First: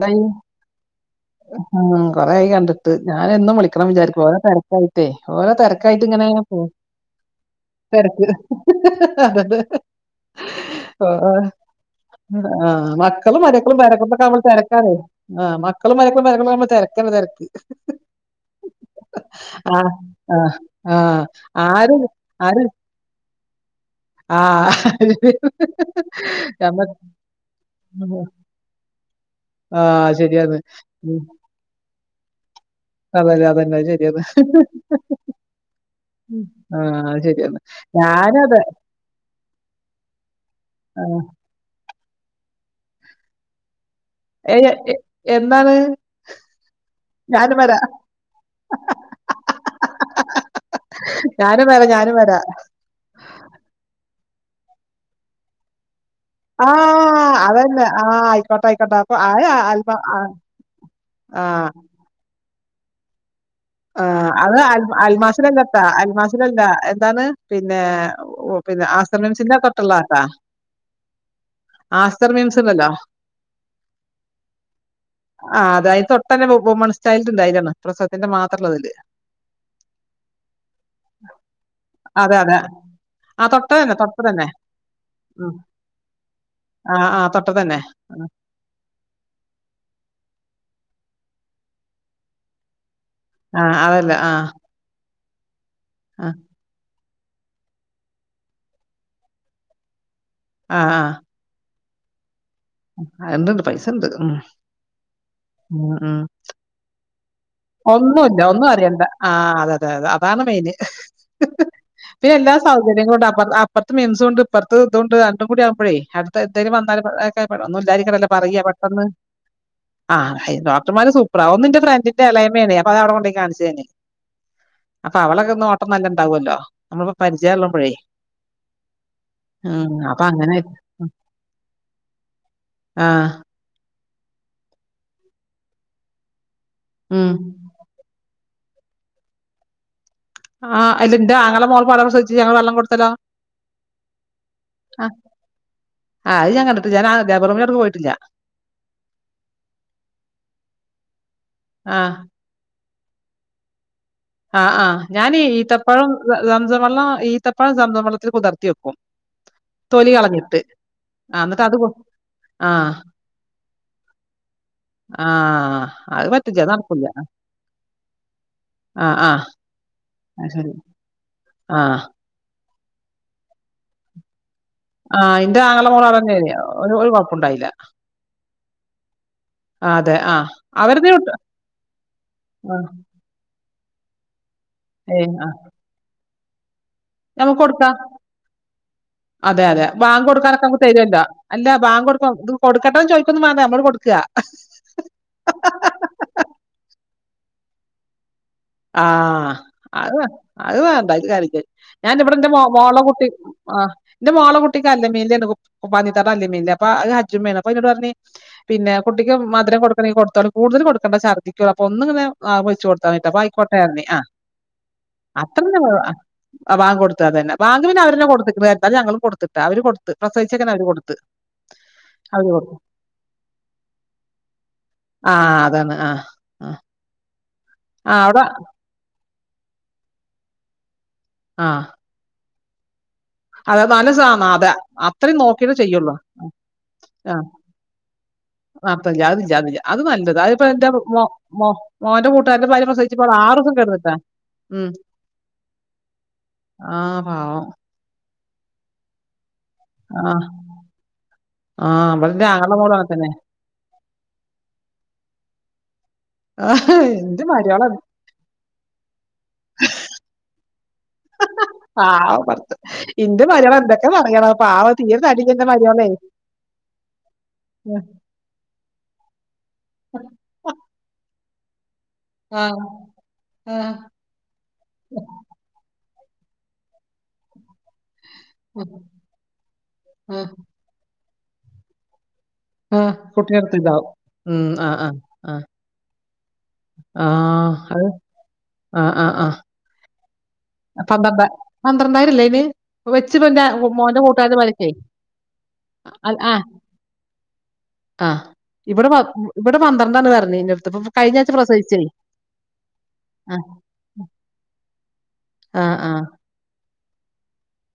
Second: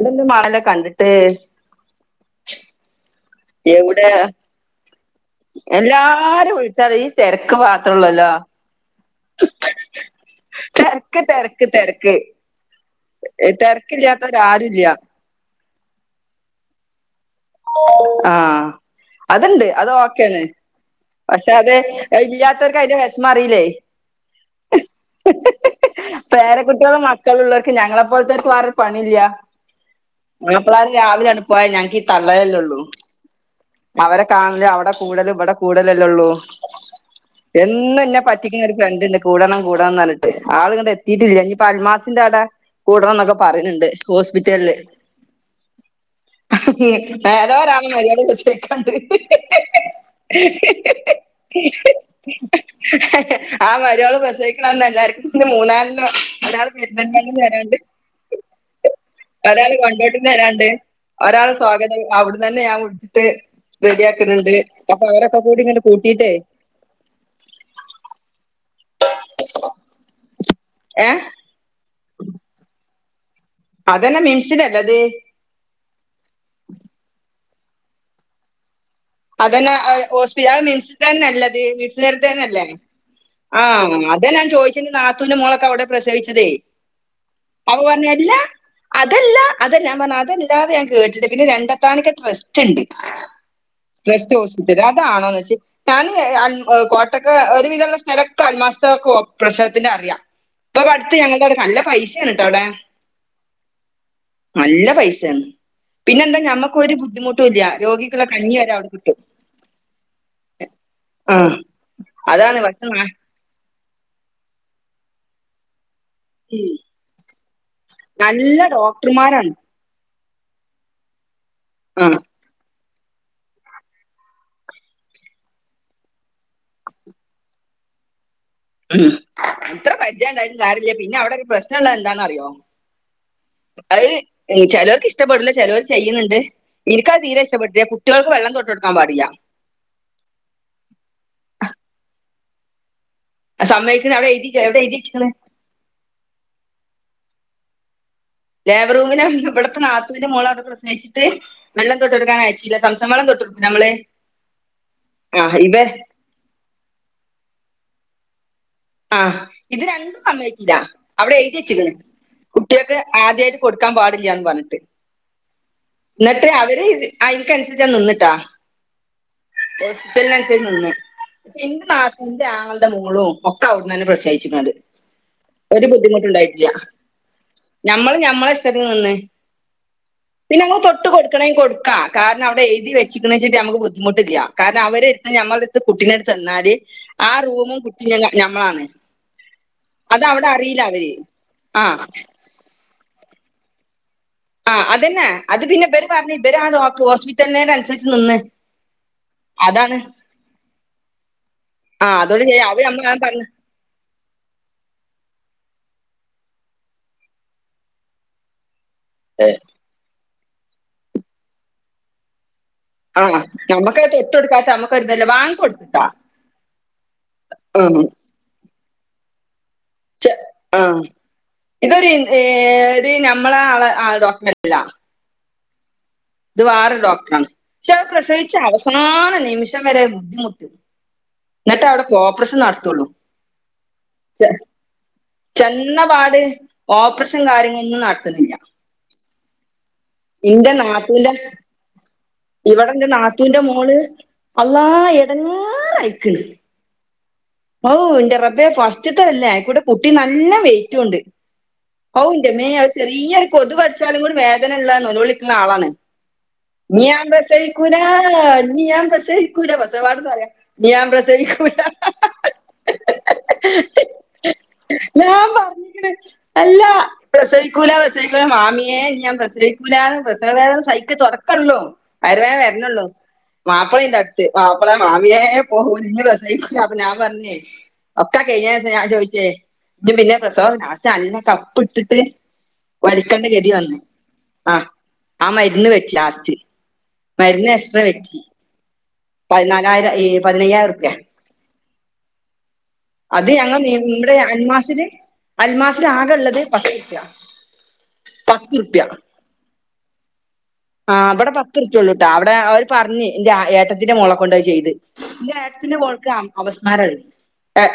എന്തെല്ലാം മാണല്ലോ കണ്ടിട്ട് ഉം കൊറെയായി കണ്ടിട്ട് ഞാൻ ന് എന്നും വിളിക്കണം എവിടെ വിചാരിക്കും ഓരോ തെരക്കായി ത്തെ ഓരോ തെരക്കായിട്ട് ഇങ്ങനെ അങ്ങ് എല്ലാരും പോന്ന് വിളിച്ചാൽ ഈ തിരക്ക് തിരക്ക് മാത്രമുള്ളല്ലോ അതതെ തിരക്ക് തിരക്ക് തിരക്ക് ആആ മക്കളും ഏ, മര്മക്കളും പേരകുട്ടികളോക്കെ ആകുംമ്പോള് തിരക്കില്ലാത്തവരാരുമില്ല തിരക്കറേ മക്കളും മരക്കുംര നമ്മ തിരക്ക തിര ആ അതണ്ട് അത് ആഹ് വാക്കാണ് ആഹ് ആഹ് പക്ഷെ അതെ ആരും ഇ ല്ലാ ആരും ത്തവർക്ക് അതി വിശമാറിയില്ലേ ഹ് ആഹ് ഹ് ഞമ്മ പേരകുുട്ടികളും മക്കളും ഉള്ളവർക്ക്ും ഞങ്ങളെപ്പോലത്തെര പ ഇല്ല ആഹ് ശരിയാന്ന്. മപ്പിള്ളേർ ഉം രാവിലെ ആാണ് പോയാ ഞങ്ങക്ക് ഈ തള്ളയല്ലേ ഉള്ളൂ അതന്നെ അതന്നെ അത് ശരിയാണ്. അവരെ കാണല് അവിടെ കൂടുതലും ഇവിടെ കൂല്ല ആഹ് അത് ശരിയാണ്. ഞാനും പറ്റ ക അതെ [unintelligible] ണം കൂടണംഞ്ഞിട്ട് ആള ഇങ്ങ ആഹ് എത്തിയിട്ടില്ലനിപ്പ അൽമാസിന്റെ അട കൂടണം എന്നൊക്കെ പറയുന്നുണ്ട് ഏ എന്താണ് ഏതോരാണ് മര്യാദ വച്ചേക്കണ്ട് ഞാനും വരാ ഹിഹി ഞാനും വരാ ആ മരയാള് ക്ക നല്ലർ മൂന്നാൽ ആ! ഒരാൾ പെരുുന്നൻമണന്ന് തരാണ്ട് അതന്നെ. ആ ആയിക്കോട്ടെ, ആയിക്കോട്ടെ. അപ്പൊ ആ ഒരാള് അൽമ ആ കൊണ്ടോട്ട്ന്ന് തരാുണ്ട് [inaudible] ആ ഒരാളെ സ്വാഗതം അവിട തന്നെ ഞാൻ വിടിച്ചിട്ട് റെഡിയാക്കുന്നുണ്ട് അപ്പൊ അവരൊക്കെ കൂടി അൽമാസിലല്ലത്താ ഇങ്ങോട്ട് കൂട്ടിയിട്ടേ അൽമാസിലല്ല എന്താണ് പിന്നെ ഓ പിന്നെ ആ സമയം ചിന്തക്കട്ടുള്ള ആാക്കാ ഏഹ ആസ്തർ മീൻസ്ണ്ടല്ലോ അതന്നെ മിംസിലല്ലത് ആ അത അതിന് തൊട്ടനെ ബ മൺ സ്റ്റായി ഉണ്ടായിരുന്നു പ്രസവത്തിന്റെ മാത്രമള്ളതല്ലേ അതെന്നെ അഹ് മിൻ സ്തന്നെല്ലെത് അതെ, അതെ. മിൻസാര്തെന്നെല്ലേ ആ തൊട്ടത് തന്നെ, ആഹ് തൊട്ടത് അതെ ഞാൻ തന്നെ. ചോദിച്ച നാത്തൂന് ഉം. മോളൊക്കെ അവിടെ പ്രസവിച്ചതേ ആ, ആ തൊട്ടത് അവ തന്നെ. പറഞ്ഞല്ല അതല്ല അതല്ല പറഞ്ഞ അതല്ലാതെ കേട്ടിട്ട് പിന്നെ രണ്ടത്താനൊക്കെ ട്രസ്റ്റ് ണ്ട് ആ അതല്ല. ആ, ട്രസ്റ്റ് ഹോസ്പിറ്റലില് അതാണോ ഞാന് ആ, അ അ കോട്ടക്ക ഒരു വിധമുള്ള സ്ഥലക്കെ അൽമസ്തേ പ്രസവത്തിന്റെ അറിയ ആ, ഇപ്പൊ ആ. അടുത്ത് ഞങ്ങളുടെ നല്ല പൈസാണ് ട്ടടെ ഉണ്ടുണ്ട് പൈസ ഉണ്ട്. ഉം. നല്ല പൈസയന്ന് ഉം, ഉം. പിന്നെ എന്താ നമ്മക്ക് ഒരു ബുദ്ധിമുട്ട ഇല്ല രോഗികള കഞ്ഞി വരെ അടൻഡ് ആ് അതതെ അതെ അതാണ് മെൻ ആഹ് പിന്നെ എല്ലാ അതാണ് പക്ഷെ നാ സൗകര്യം [unintelligible] പറത്ത് മെംസും ണ്ട് പറത്ത് ഇത്ണ്ട് രണ്ടും കൂടി ആവുമ്പോഴേ അടുത്ത ഉം എന്തായാലും വന്നാലും എ ഒന്നും ഇല്ലാായിരിക്കണല്ല നല്ല പറയ പെട്ടെന്ന് ഡോക്ടർമാരാണ് ആ ഡോക്ടർമാര് സൂപ്പറാവ ഒന്ന് എൻന്റെ ആ ഫ്രണ്ടിന്റെ എളേമ്മേ ണ് അപ്പ അവിടെ കൊണ്ടോയി കാണിച്ച ന്ന് അപ്പൊ അവളൊക്കെ ഒ ഓട്ടം നല്ലണ്ടാവുമല്ലോ നമ്മളിപ്പോ പരിചയള്ളപഴേ ഉ അത്ര പര്ച അങ്ങനെ ഉണ്ടായിും ആരില്ല പിന്നെ അവിടെ ഒരു പ്രശ്നം ള്ള എന്താന്നറിയോ ആ അത് ചേലോർക് ഇഷ്ടപ്പെടില്ല ചിലർ ചെയ്യണ്ഡ് ഇരിക്കാൽ ഉം തീരെ ഇഷ്ടപ്പെട്ടില്ലേ കുട്ടികൾക്ക് വെള്ളം തൊട്ട് എടുക്കാൻ പാടിയ ആഹ് ഇല്ലൻന്റെറെഞങ്ങളെ മോൾ പാട പ്രസവിച്ഞങ്ങള് വെള്ളം കൊടുത്തല്ലോ ആ സമ്മക്കുന്ന അവിടെ എഴുതിക്ക എവിടെ എഴുതിച്ചണ ഞാ ആാബറമിലോടുക്ക് പോയിട്ടില്ല ലേബർറൂമിെള്ള ഇവിടുത്തെ നാത്തവിന്റെ മോള അവിടെ പ്രസഹിച്ചിട്ട് ആ വെള്ളം തൊട്ട് എടുക്കാൻ അയച്ചിില്ല സംസങ്ങളളം തൊട്ടു നമ്മള് ആഹ് ആഹ് ഞാനീ ആ ഇവ ഈത്തപ്പഴം സംസാവള്ളം ഈത്തപ്പഴം സംസാ വെള്ളത്തിൽ കുതിർത്തു ആഹ് ഇത് രണ്ടും സമയച്ചില്ല അവിടെ ആ എഴുതി എന്നിട്ട് അത് വച്ചിക്കണ് കൊ- ആ കുട്ടികൾക്ക് ആദ്യമായിട്ട് കൊടുക്കാൻ പാടില്ലന്ന് പറഞ്ഞിട്ട് ആഹ് അത് എന്നിട്ടേ പറ്റില്ല അത് അവര് നടക്കൂല ഐനിക്കൻ സരിച്ച് ഞാൻ നിന്നിട്ടാ ആഹ് ആഹ് സ്റ്റാൽ അത് നാൻസർച്ച് ശരി നിന്ന് പക്ഷെ എന്റെ ആഹ് നാത്തൂൻ എന്റെ ആങ്ങളുടെ മോളോ ഒക്കെ അവിടുന്ന്ന്നെ പ്രസവിച്ചക്കണത് ആഹ് ഇന്റെ ആങ്ങള ഒരു മോള് അവടെന്നേനി ബുദ്ധിമുട്ടുണ്ടായിട്ടില്ല ഒരു ഒരു കൊഴപ്പുണ്ടായില്ല ഞമ്മള് ഞമ്മളെഇഷ്ടത്തിനി ന്ന് ആഹ് അതെ ആഹ് പിന്നെ ന അവര്ത് തൊട്ട് കിട്ടു കൊടുക്കണമെങ്ക കൊടുക്ക കാരണം അവിടെ ആഹ് എഴുതി വെച്ചക്കണ വെച്ചിട്ട് ബു മുട്ട്ല്ല്യ കാരണം അവരെട്ത്ത് ഏഹ് ആഹ് ഞമ്മളെട്ത്ത് കുട്ടിനട് തന്നാല് ആ ഞമ്മക്ക് റൂമും കൊടുക്കാ കു. ഇ ഞങ്ങ ഞമ്മളാണ്. അതെ അതെ അത് ബാങ്ക് അവിടെ കൊടുക്കാനൊക്കെ നമുക്ക് അറിയില്ല അവര് തരല്ലൊ അല്ല ആ ബാങ്ക് കൊടുക്കൊ കൊടക്കട്ടെ ന്ന് ചോയ്ക്കൊന്നും വേണ്ട നമ്മള് കൊടുക്ക. ആഹ് അതെന്നെ അത് പിന്നെ ഇവര് പറഞ്ഞ് ഇവര് ആ ഡോക്ട ഹോസ്പിറ്റലിനേനുസര്ച്ച് നിന്ന്. ആഹ അതാണ് അത് വേ അത് വേണ്ട അയ്ല് കാര്യല്ല്യ ആ ഞാന്റെ വ്ടെ അതോട് ന്റെ മോ ചെയ്യാം. അവര് മോളെ നമ്മള കുട്ടി. പറഞ്ഞു ആഹ് ന്റെ മോളെ കുട്ടിക്ക് അൽ അമീന് ലെയ്നു കു. മുപ്പാന്തിത്താട്ടെ അൽ അമീനിൽ അപ്പ അത് ഹജ്ജുമ്മേണ്. അപ്പ ന്നോട് പറഞ്ഞ് പിന്നെ കുട്ടിക്ക് മധുരം കൊട്ക്കണെ കൊട്. ത്തോളി കുടുതൽ കൊടുക്കണ്ട ഛർദിക്കും ഓള് അപ്പൊ ന്ന് ങ്ങനെ നാവ് ന്മെ വെച്ച് കൊട്ത്താ ആ തിട്ടോ. കോട്ടെ റഞ്ഞ് നമ്മക്കത് ആ തൊട്ട് കൊടുക്കാത്ത നമ്മക്കൊരിതല്ല വാങ്ങി അത്രെന്നെ കൊടുത്തിട്ടാ അ. ആ ബാങ്കൊട്ത്ത തന്നെ ബാങ്ക് പിന്നെ ആഹ് അവര് ന്നെ കൊട്ത്ത്ക്ക്ണ് ന്നാലും ഞങ്ങളും കൊട്ത്ത അവര് കൊട്ത്ത് ചെ പ്രസവിച്ചേക്കന്നെ അവര് ആഹ് കൊടുത്ത് ഇതൊരു ഇൻ അവര് കൊടുത്ത് ഏഹ് ഒര് ഞമ്മളെ ആഹ് ആളെ ആളെ ഡോക്ടല്ല ആ അതാണ് ആഹ് ത് വേറോരു ഡോക്ടറാണ് ക്ഷെ അത് അവിടെ പ്രസവിച്ച അവസാന നിമിഷം വരെ നിന്നൊട്ത്ത് ന്ന്ട്ടെ അവ്ടെ ഓപ്പ്റേഷൻ നടത്തുള്ളൂ അത പല സാമാധാ അത്ര ഓല് നോക്കീട്ട് ചെയ്യുള്ളൂ ചെന്നപാട് ഓപ്പറേഷൻ ആഹ് കാര്യങ്ങളൊന്നും നടത്തുന്നില്ല ആഹ് പല്ല്യ അതൊന്നുല്യ അതൊന്നുല്ല്യ അത് നല്ലത അത്പ്പോ ഇന്റെ ന്റെ മോ നാത്തൂന്റെ മോ മോന്റെ കൂട്ടുകാരന്റെ ഭാര്യ ഇവിടെ എന്റെ പ്രസവിച്ചപ്പോൾ നാത്തൂന്റെ ആറീസം മോള് കെടന്ന്ക്കാ അള്ളാ എട്ങ്ങേറായിക്ക്ണ് ആ പാവം ഔ ന്റെ റബ്ബേ ഫസ്റ്റ്ത്തതല്ലെ അയ്ക്കൂടെ കുട്ടി ആ നല്ല വെയിറ്റുണ്ട്. ആ ഔ ഇവിടെ ഇന്റെമ്മേ ഞങ്ങളുടെ അത് മോളും അങ്ങനെ തന്നെ ചെറിയൊരു കൊതു കടിച്ചാലും കൂടി വേദന ഉള്ള നൊലോളി ട്ക്ക്ണ ആളാണ്. ഞ് ഞാൻ എന്റെ മരുമോളെ പ്രസവിക്കുലാ ഞ് ഞാൻ പ്രസവിക്കൂലാ പ്രസവടന്ന് പറയാ ഞ് ഞാൻ പ്രസവിക്കൂലാ. പാവപ്പത് ഇന്റെ മരൊളെ ന്തൊക്കെ പറയണം പാവം അ തീരെ ഞാൻ തടില്ല്യെ ന്റെ മരോളെ. പറഞ്ഞിട്ട് അല്ല പ്രസവിക്കൂല പ്രസവിക്കൂല മാമ്യേ. ഞാൻ പ്രസവിക്കൂലാ പ്രസവ വേദന സഹിക്ക തുടക്കള്ളു. വയർവേന ആഹ് വര്ന്നുള്ളൂ ആഹ് മാപ്പ്ളെണ്ടട്ത്ത് മാപ്പ്ള മാമിയേ പോക ഇന് പ്രസവിക്കൂല. ഞാൻ പറഞ്ഞേ ഒക്കെ കഴിഞ്ഞേ ഉം നേശം ഞാൻ ചോയ്ച്ചേ ഇജ് പിന്നെ ഉം പ്രസവം ലാസ്റ്റ് അന്നെ. കപ്പ് ട്ട് ട്ട് ആഹ് വലിക്കണ്ട ഗതി കുട്ടിന്റെടുത്ത് വന്നേ ഇതാവും. ഉം ആഹ് ആ മരുന്ന് വെച്ച് ലാസ്റ്റ്. ആഹ് മര്ന്ന് ആഹ് എക്‌സ്ട്ര അത് വെച്ച് ആഹ് ആഹ് ആഹ് പതിനാലായിരം ഏ. പതിനയ്യായിരം ർപ്യ. പന്ത്രണ്ടായിരല്ലെ അയ്ന് വെച്ച് കൊണ്ടരാൻ മോന്റെ കൂട്ടാതെ പതിനഞ്ചായി അൽമാസിലാകെള്ളത് പത്തുർപ്യ. ആഹ് ഇവിടെ പ ഇവിടെ പന്ത്രണ്ടാണ് പറ്ഞ്ഞീന്യത്. ആ് വ്ടെ പത്ത്ർപ്യള്ളൂട്ടാ അവിടെ അവര് പറഞ്ഞ് ന്റെ അ ആഹ് ഏട്ടത്തിന്റെ മോള കൊണ്ട അത് ചെയ്തെ ആഹ് ഇന്റെ ആഹ് മോൾക്ക് അ അപസ്മാരിയി എ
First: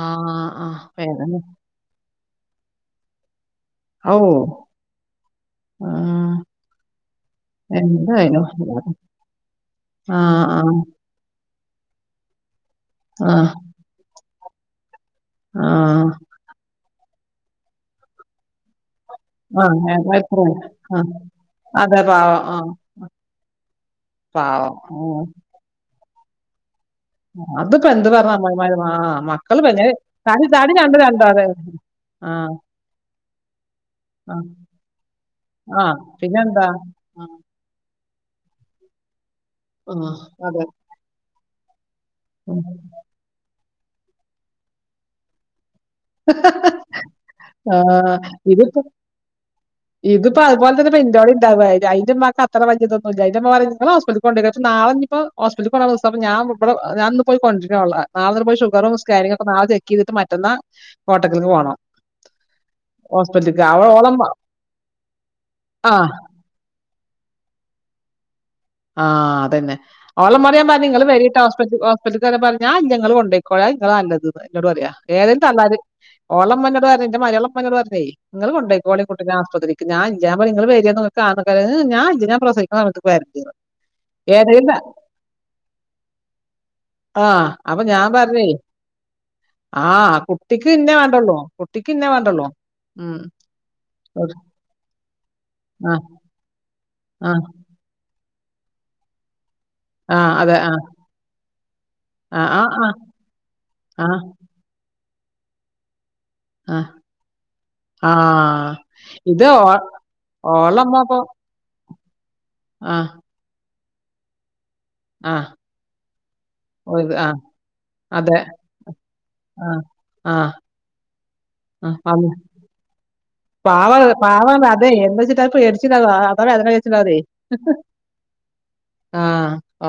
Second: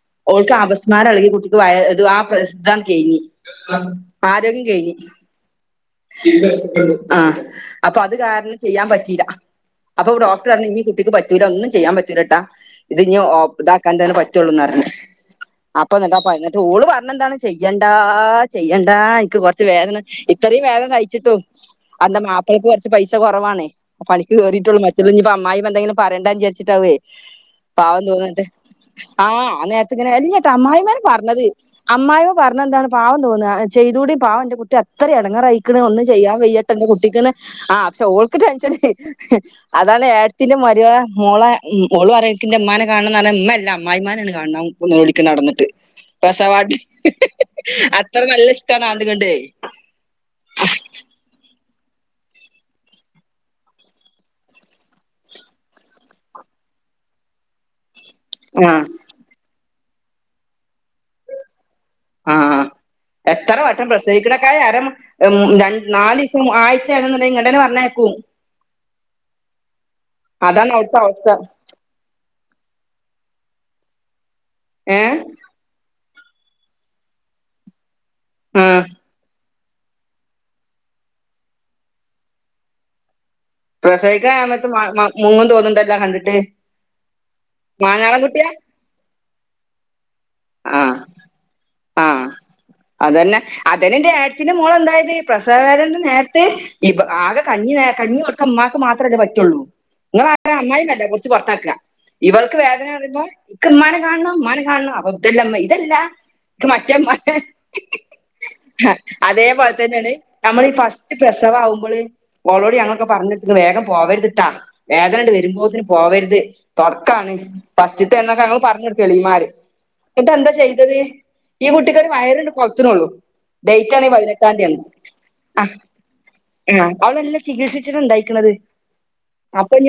ആഹ് ഓൾക്ക് ആഹ് അപസ്മാരം എളകി വേദന കുട്ടിക്ക് വയറ് ആ പ്രശ്നം കഴ്ഞ്ഞ് ഔ ആരോഗ്യം കഴ്ഞ്ഞ് ആഹ് ആ അപ്പൊ അത് എന്തായാലും കാരണം ചെയ്യാൻ പറ്റീല അപ്പൊ ആഹ് ഡോക്ടർ പറഞ്ഞ് ആഹ് ഇനി കുട്ടിക്ക് പറ്റൂല ഒന്നും ചെയ്യാൻ പറ്റൂലട്ടാ ഇത് ഇഞ്ഞ് ഓ ആഹ് ഇതാക്കാൻ തന്നെ പറ്റുള്ളൂ ന്ന് പറ്ഞ്ഞ്. അപ്പൊ ആഹ് ന്ന്ട്ടാ കുഴഞ്ഞിട്ട് ഓള് പറഞ്ഞെ ന്താണ് ചെയ്യണ്ടാ ചെയ്യ ണ്ടഇന്ക്ക് കൊറച്ച് വേദന ആഹ് എത്ര ഇത്രേം വേദന ആ സഹിച്ചിട്ടും അതെ അത്‌ന്താ പാവം ആ മാപ്പൾക്ക് കുറച്ച് പൈസ കുറവാണ് പണിക്ക് പാവം കയറിട്ടുള്ളൂ മറ്റത് ഞ്ഞ് ഉം പ്പൊ അമ്മായിമ്മ എന്തെങ്കിലും പറ്യണ്ടാ വിചാര്ച്ച്ട്ടാവേ അതിപ്പോ പാവം എന്ത് പറഞ്ഞ തോന്ന്ണ്ട് അമ്മായിമാര് ആ ആഹ് മക്കള് ആ പിന്നെ നേരത്ത്ങ്ങനെ ഇല്യ തടി ത തടി രണ്ട് അമ്മായിമ്മനെ രണ്ടോ പറഞ്ഞത് അതെ അമ് അമമായോ ആ പറഞ്ഞ എന്താണ് പാവം അമ്മായിമ്മ പറഞ്ഞെന്താണ് പാവം തോന്ന ചെയ്തൂടി ആ പാവം ന്റെ കുട്ടി അത്രേം എടങ്ങാറയിക്ക്ണ് ആ ഒന്നും ചെയ്യാൻ വയ്യ പിന്നെന്താ ട്ടൊ ന്റെ ആ കുട്ടിക്ക്ന്ന് ആ ക്ഷെ ഓൾക്ക് ടെൻഷനെ ആ അതാണ് ഏട്ടത്തിന്റെ അതെ മരോളെ മോളെ ഉം ഓള് പറ്യ ഉം ഇൻക്കിന്റെമ്മാനെ കാണണം ന്നറഞ്ഞ് മ്മല്ല അമ്മായിമ്മനെണ് കാണണം ഓള് നൊലോളിക്ക ടന്നിട്ട്. പ്രസവ ഡ് ആഹ് ഇത്പ്പോ ഇത്പ്പോ അത്പോലെ തന്നെ ഇന്റോടി ണ്ടാവായത് ഐന്റമ്മാക്ക് അത്ര വല്ല്യേതൊന്നൂല്ല ആയിൻ്റെപറിമ്മ് ഇങ്ങൾ ഹോസ്പിറ്റൽക്ക് കൊണ്ടൊയിക്കൊളി നാളെ ഇഞ്ഞ്പ്പംഹോസ്പിറ്റൽക്ക് കൊണ്ടോണ ദിസ ഞാൻ ഇബടെ ഞാന്ന് പോയി കൊണ്ടരൊളെ നാളെന്ന്ട്ട് പോയി ആഹ് ഷുഗറും സ്കാനിങ്ങൊക്കെ നാളെ ചെക്കീത്ട്ട് മറ്റന്നാ കോട്ടക്കൽക്ക് പോണം ആഹ് എത്ര വെട്ടം അവൾ ഓളെ പ്രസവിക്കണക്കായിം അര മ രണ്ട് ആ നാലീസം ആയി ഇങ്ങട്ടന്നെ പർഞ്ഞയ്ക്കും ആഹ് അതന്നെ ഓളമ്മാനോട് ഞാം അതാണ് പർഞ്ഞി അവിടുത്തെ ങ്ങള് അവസ്ഥ വെരീട്ടോ ഹോസ്പിറ്റല്ക്ക്‌ ഞാല്ല ങ്ങള് കൊണ്ടോയിക്കോളി അഹ് ങ്ങളാ നല്ലത് എന്നോട്ട് പറയാ ഏഹ് ഏതും തള്ളാര് ഒളമ്മനൊട് പറെഞ്ഞ മര്യെളമ്മ പറഞ്ഞേ ങ്ങള് ആഹ് കൊണ്ടോയിക്കോളി കുട്ടിനെ ആസ്പത്രിക്ക് ഞാൻ ഇല്ല ഞാൻ പറ ഇങ്ങൾ വരൊന്നു നിങ്ങള്ക്ക് കാണ ഹേ ഞാൻഇല്ല പ്രസിക്കണ സമയത്ത് വരണ്ട് പ്രസവിക്കണ സമയത്തും മുങ്ങും തോന്ന്ണ്ണ്ടല്ലോ കണ്ട്ട്ട് ആഹ് അപ്പ ഞാം പർഞ്ഞേയ് ആ കുട്ട് കുട്ടിക്ക് ആ ഇന്നെ വേണ്ടുള്ളൂ കുട്ടിക്ക് ആ ഇന്നെ വേണ്ടുള്ളൂ മ് അതന്നെ അതന്നെ എന്റെ ഏടത്തിന്റെ മോളെന്തായത് പ്രസവ വേദനന്റെ നേരത്ത് ആകെ ആഹ് കഞ്ഞി കഞ്ഞി കൊട്ക്കാൻ മ്മാക്ക് മാത്രല്ലേ പറ്റൊള്ളൂ ആഹ് ങ്ങളാച്ച അതെ ആഹ് അമ്മായിനല്ലെ പുടിച്ച് പൊർത്താക്കാ ആഹ് ഇവൾക്ക് ആഹ് വേദന ആഹ് പറയുമ്പോ ഇക്ക്‌ മ്മാനെ ആഹ് കാണണം മ്മാനെ കാണണം അപ്പതല്ലേമ്മാ ഇതല്ലാ ക്ക്‌ മറ്റേ മ്മാനെ ആഹ് ആഹ് ഹ ഇത് ഓ അതേപോലെ തന്നേണ് നമ്മളീ ഓളമ്മ ഫസ്റ്റ് ഇപ്പൊ പ്രസവാവുമ്പള് ഓളോട് ഞങ്ങളൊക്കെ ആഹ് പർഞൊട്ത്ത്ക്ക്‌ണ് വേഗം പോവര്ത്ട്ടാ വേദനണ്ട് ആഹ് വരുമ്പോത്തിന് പോവര്ത് ഒര് തൊട്ക്കാണ്. ആഹ് അതെ ഫാസ്റ്റ്തേണ് ന്നൊക്കെ ഞങ്ങള് പർഞൊട്ത്തു മ്മാര് ആ. ആ. ന്ന്ട്ടെന്താ ചെയ്തത് ഈ ആ. കുട്ടിക്കൊര് അന്ന് വയറ്ണ്ട് കൊൾത്ത്ണൊള്ളു പാവ ഡേറ്റ് ആണെങ്കി പാവാണ്. പതിനെട്ടാത്യാണ് അതെ എന്താച്ചിട്ടാ അ പേടിച്ചിണ്ടാവ. അതാ വേദന വിചാരിച്ചിണ്ടാവതേ. അവളെല്ലാം ചികിത്സിച്ച്ട്ടാണ്ടായ്ക്ക്‌ണത് ആ.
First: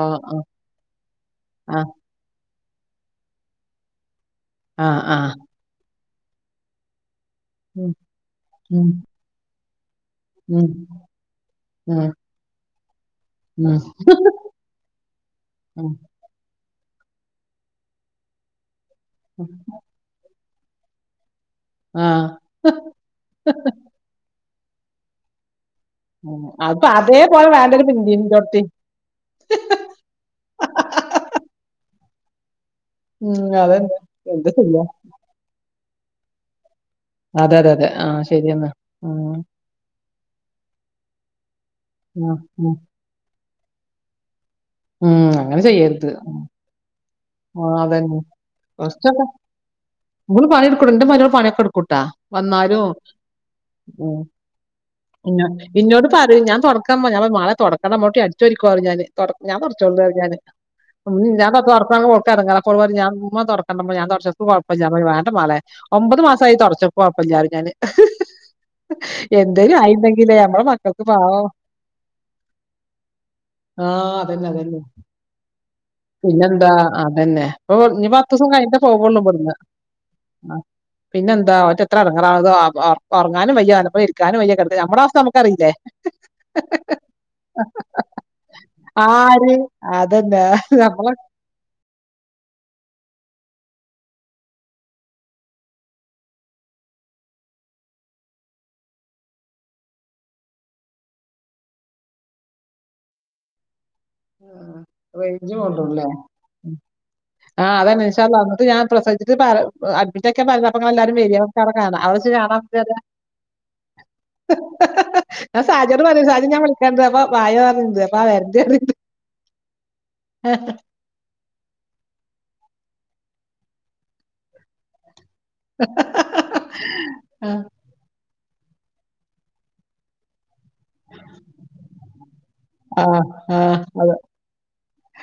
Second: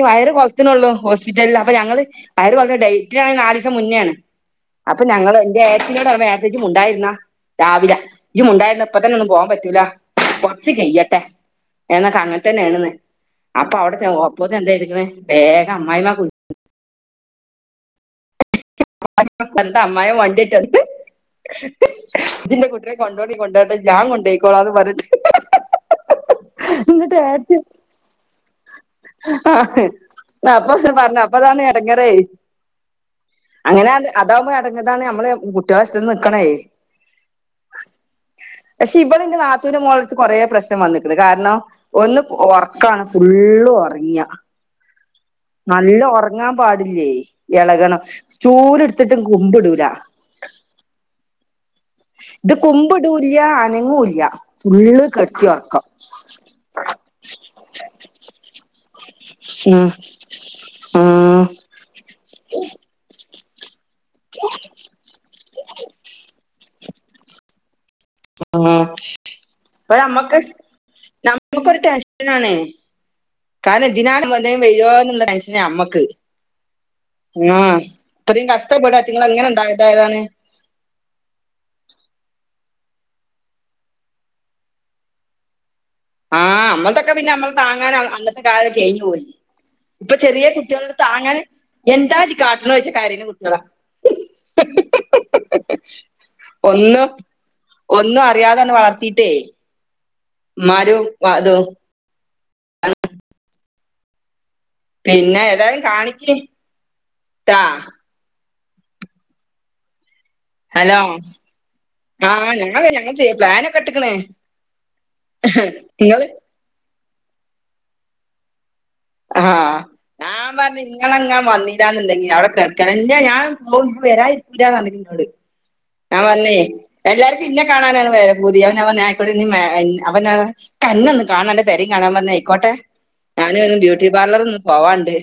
ഓ. വയറ് ഓ. കൊൾത്ത്നൊള്ളു ഹോസ്പിറ്റലില് അപ്പ ആ. ഞങ്ങള് അവര് പറഞ്ഞ ഡേറ്റ്നാണെങ്കി നാലീസം മുന്നേണ് ആ. അപ്പ ആ. ഞങ്ങള് ന്റെ ഏട്ത്തിനോട് പർഞ്ഞു ഏട്ത്യേ ജ്ജ്‌ മുണ്ടാതിര്ന്നാ ഉം. രാവിലെ ജ്ജ്‌ മുണ്ടാതിര്ന്നാ ഉം. പ്പതെന്നൊന്നും പോവാം പറ്റൂല ഉം. കൊറച്ച് കയ്യട്ടേ ഉം. എന്നൊക്കെ അങ്ങൻതന്നേണ്ന് അപ്പ ഉം. അവടെ ചെന്നപ്പോ ഒപ്പോത്തിന് എന്താ ചെയ്ത്ക്ക്‌ണെ വേഗം ഉം. അമ്മായിമാക്ക്‌ വ്ളി ഉം. [unintelligible] അമ്മായ്മ വണ്ടിയേറ്റ് വന്ന്ക്ക്‌ണ് ആ. ജ്ജ്‌ന്റെ കുട്ടിനെ കൊണ്ടോണില്ലങ്കി കൊണ്ടോണ്ട ഞാ കൊണ്ടോയ്ക്കോളാന്ന് പർഞ്ഞ്ട്ട് അപ്പൊ അതേപോലെ വേണ്ടൊരു [unintelligible] ആ [unintelligible] പർഞ്ഞു അപ്പതാണ് എടങ്ങറേയ് ഉം. അങ്ങനെ അതന്നെ. എന്താ അതാകുമ്പോ എടങ്ങേ ചെയ്യാ? താണ് നമ്മള് കുട്ട്യാളെ ഇഷ്ട്ടത്തിന് നിക്കണെയ് അതെ അതെ അതെ. ആ ശരിയെന്നാ. പക്ഷെ ഇവള് ഉം. ന്റെ നാത്തൂന് മോളെട്ത്ത് കൊറേ പ്രശ്നം വന്ന് ട്ട് കാരണം ഒന്ന് ഉം. ഉം. ഒർക്കാണ് ഫുള്ള് ഒർങ്ങാ ഉം. അങ്ങനെ നല്ല ചെയ്യരുത്. ഒർങ്ങാൻ പാടില്ലേയ് എളകണം കൊർച്ചൊക്കെ ഓള് പണിട്ക്കും ന്റെ മരോള് പണി ഒക്കെട് ക്കുട്ടാ ഇത് വന്നാലും കുമ്പിടൂല്ല മ് അനങ്ങൂല്ല ഫുള്ള് ന്നോ കെടുത്തി ഉറക്കം ന്നോട് പറയും ഞാൻ തൊടക്കമ്മാ മാളെ തൊടക്കണ്ടാ മ്മട്ടി അടിച്ചോരിക്കൊ പറയും ഞാന് തൊടക് ഞാന് ഉം തൊട്ച്ചോണ്ട് പറയും ഞാന് ഉം ഞാൻ തൊട്ക്ക്ണെ കാണുമ്പോ ഓൾക്ക് എടങ്ങേറാ അപ്പോള് പറീം ഞാ മ്മതൊട്ക്ക്‌ തൊടക്കണ്ടമ്മ ഞാതൊടച്ചോള ഇൻക്ക് കൊഴപ്പല്ല വാണ്ട മാളേ ഒമ്പത് മാസായി തുടച്ചപ്പ കൊയപ്പല്ല റീം ഞാന് ആ എന്തേലും അപ്പ ആയിണ്ടെങ്കിലേ ഞമ്മക്ക് നമ്മളെ മക്കൾക്ക് പാവം ഞമ്മക്കൊരു ടെൻഷനാണ് ആ കാരണം തിനാലെ അതന്നെ വല്ലതും അതന്നെ വരോന്ന്ള്ള ടെൻഷനാ ഞമ്മ പിന്നെന്താ അതെന്നെ പ്പോ ഞ്ഞി ഇത്രയും പത്തൂസം കൈഞ്ഞ്ട്ടേ കഷ്ടപ്പെട്ട് പോവ്ള്ളു അറ്റിങ്ങൾ എങ്ങനെ വ്ട്ന്ന് ഉണ്ടായതായതാണ് ആഹ് പിന്നെന്താ ഓറ്റെത്ര എടങ്ങേറാവാണം [unintelligible] ഒർങ്ങാനും വെയ്യാ ഓലോപ്പം ഇര്ക്കാനും വെയ്യാ കെട് ഞമ്മളെ അവസ്ഥ ഞമ്മക്കറീലെ ആ ഞമ്മൾതൊക്കെ പിന്നെ ഞമ്മളെ താങ്ങാൻ അന്നത്തെ കാലം കെയ്ഞ്ഞ് പോയി ആര് പ്പ അതന്നെ ചെറിയ കുട്ടി നമ്മളെ താങ്ങാൻ എന്താച്ച് കാട്ട്ണു ചോയ്ച്ചാ കരീണ കുട്ട്യാളാ ഒന്നും ഒന്നും അറിയാതണ്ട് വളർത്തീട്ടെ മ്മാരും വ തും ആ പിന്നെ റെയ്ഞ്ച പോണ്ണ്ട് ഏതായാലും തോന്ന്ണ് ലെ മ് കാണിക്ക് ട്ടാ അതെന്നെ ഇന്ഷാ അള്ളാ ഞാൻ പ്രസവിച്ചിട്ട് ഹലോ [unintelligible] ഇതൊക്കെ ആ ഞങ്ങള് ഞങ്ങൾ പ്ലാനൊക്കെ ഇട്ടിക്കണ് [unintelligible] ആ സാജോട് പറഞ്ഞ നിങ്ങള് സാജ ഞാൻ വിളിക്കാണ്ട് അപ്പൊ വായോ പറയ്ണ്ട് അപ്പ വെര്ണ്ട് ആ ഞാ പറഞ്ഞു ഇങ്ങളെങ്ങൻ വന്നില്ല ണ്ടെങ്കി അവടെ കെട് [unintelligible] ആ പറഞ്ഞെ എല്ലാർക്കും ആഹ്. ന്നെ കാണാനാണ് വേറെ പൂതി അപ്പം ഞാൻ പറഞ് ആയ്ക്കോടെ [unintelligible] ൻക്കന്നൊന്ന് കാണണം അന്റെ പെരേം കാണാൻ പറഞ്ഞ ആയിക്കോട്ടെ ആഹ് ഞാനും ഒന്ന് ആഹ് ബ്യൂട്ടി അതെ. പാർലർലൊന്ന് പോവാണ്ട്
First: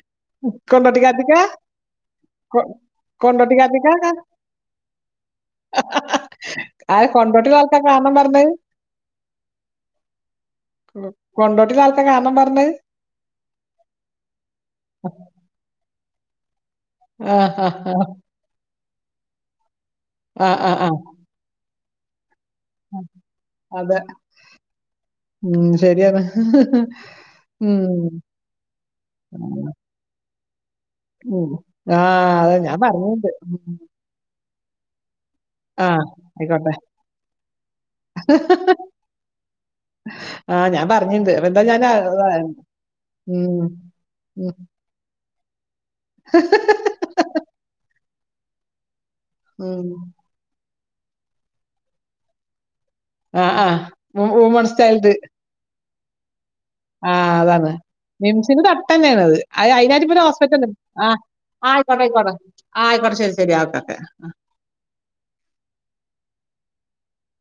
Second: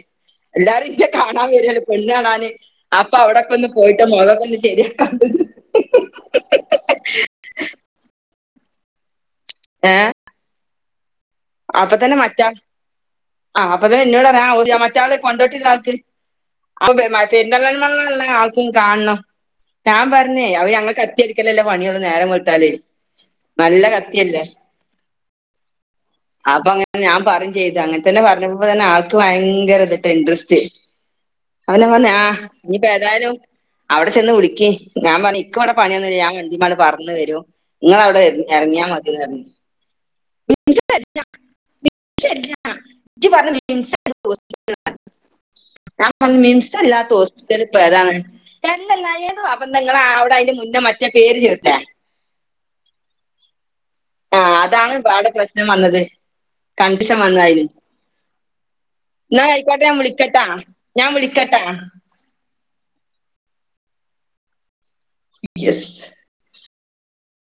എല്ലാരും ന്നെ കൊണ്ടോട്ടിക്കാത്ത്ക്കാ? കാണാൻ വെരാണ് പെണ്ണ് കാണാന് കൊ അപ്പ അവിടൊക്കെ ഒന്ന് കൊണ്ടോട്ടിക്കാത്ത്ക്കാ? പോയിട്ട് മൊഖോക്കൊന്ന് ശരിയാക്കാണ്ട് അത് കൊണ്ടോട്ടി ആൾക്കാ കാണണം പറഞ്ഞത് ഏ ഉം അപ്പ തന്നെ മറ്റാൾ ആ അപ്പൊ തന്നെ ന്നോട് പറ ഓ മറ്റാൾ കൊണ്ടോട്ടി [unintelligible] ആഹ് പെരുന്തൽ ആഹ് ആഹ്. മണ്ണ ആൾക്കും കാണണം ഞാൻ പറഞ്ഞേ ആഹ് അവ ആഹ് ഞങ്ങൾ ആഹ്. കത്തിയടിക്കലല്ലേ പണിയൊള്ളൂ നേരം ത്താല് നല്ല അതെ. കത്തിയല്ലേ ഉം ശരിയാണ്. അപ്പൊ അങ്ങനെ ഞാൻ പറയും ചെയ്തു ഉം. അങ്ങനെ തന്നെ പറഞ്ഞ്പ തന്നെ ആൾക്ക് ഭയങ്കര ഇൻഡ്രസ്റ്റ് ഉം. അപ്പൊ ഞാൻ പറഞ് ആ ആഹ് അതെ ഞാൻ ഇനിപ്പോ പറഞ്ഞീണ്ട്. ഏതായാലും ഉം. അവിടെ ചെന്ന് വിളിക്ക് ഞാൻ പറ ൻക്ക് വടെ ആഹ് പണിയൊന്നുല്ല ഞാൻ വണ്ടിമ്മ ആയിക്കോട്ടെ. ണ്ട് പറന്ന് വരും ങ്ങള് അവടെ എറങ്ങിയ മതി പറഞ് ആ ഞാൻ പറഞ്ഞിണ്ട് അപ്പ എന്താ ഞാൻ ഇജ്ജ് ഉം പറഞ്ഞു മിംസ് ഉം ഞാൻ പറഞ്ഞു മിമ്സല്ലാത്ത ഹോസ്പിറ്റല് പ്പൊ ഏതാണ് ല്ല ഏത അപ്പം ഉം നിങ്ങള അവിടെ അതിന് മുന്നേ മറ്റേ പേര് ചെർത്തെ ആ ആ വുമൻസ് ചൈൽഡ് [unintelligible] വന്നായിരുന്നു മിംസിന്റെ തൊട്ടെന്നെണത് അത് അയ്നായ്ട്ട്പ്പൊ വിളിക്കട്ടാ ഹോസ്പിറ്റല് ഞാൻ ആ വിളിക്കട്ടാ അയ്ക്കോട്ടെ അയ്ക്കോട്ടെ അയ്ക്കോട്ട ശെരി ശെരി അയ്ക്കോട്ടെ യെ സ്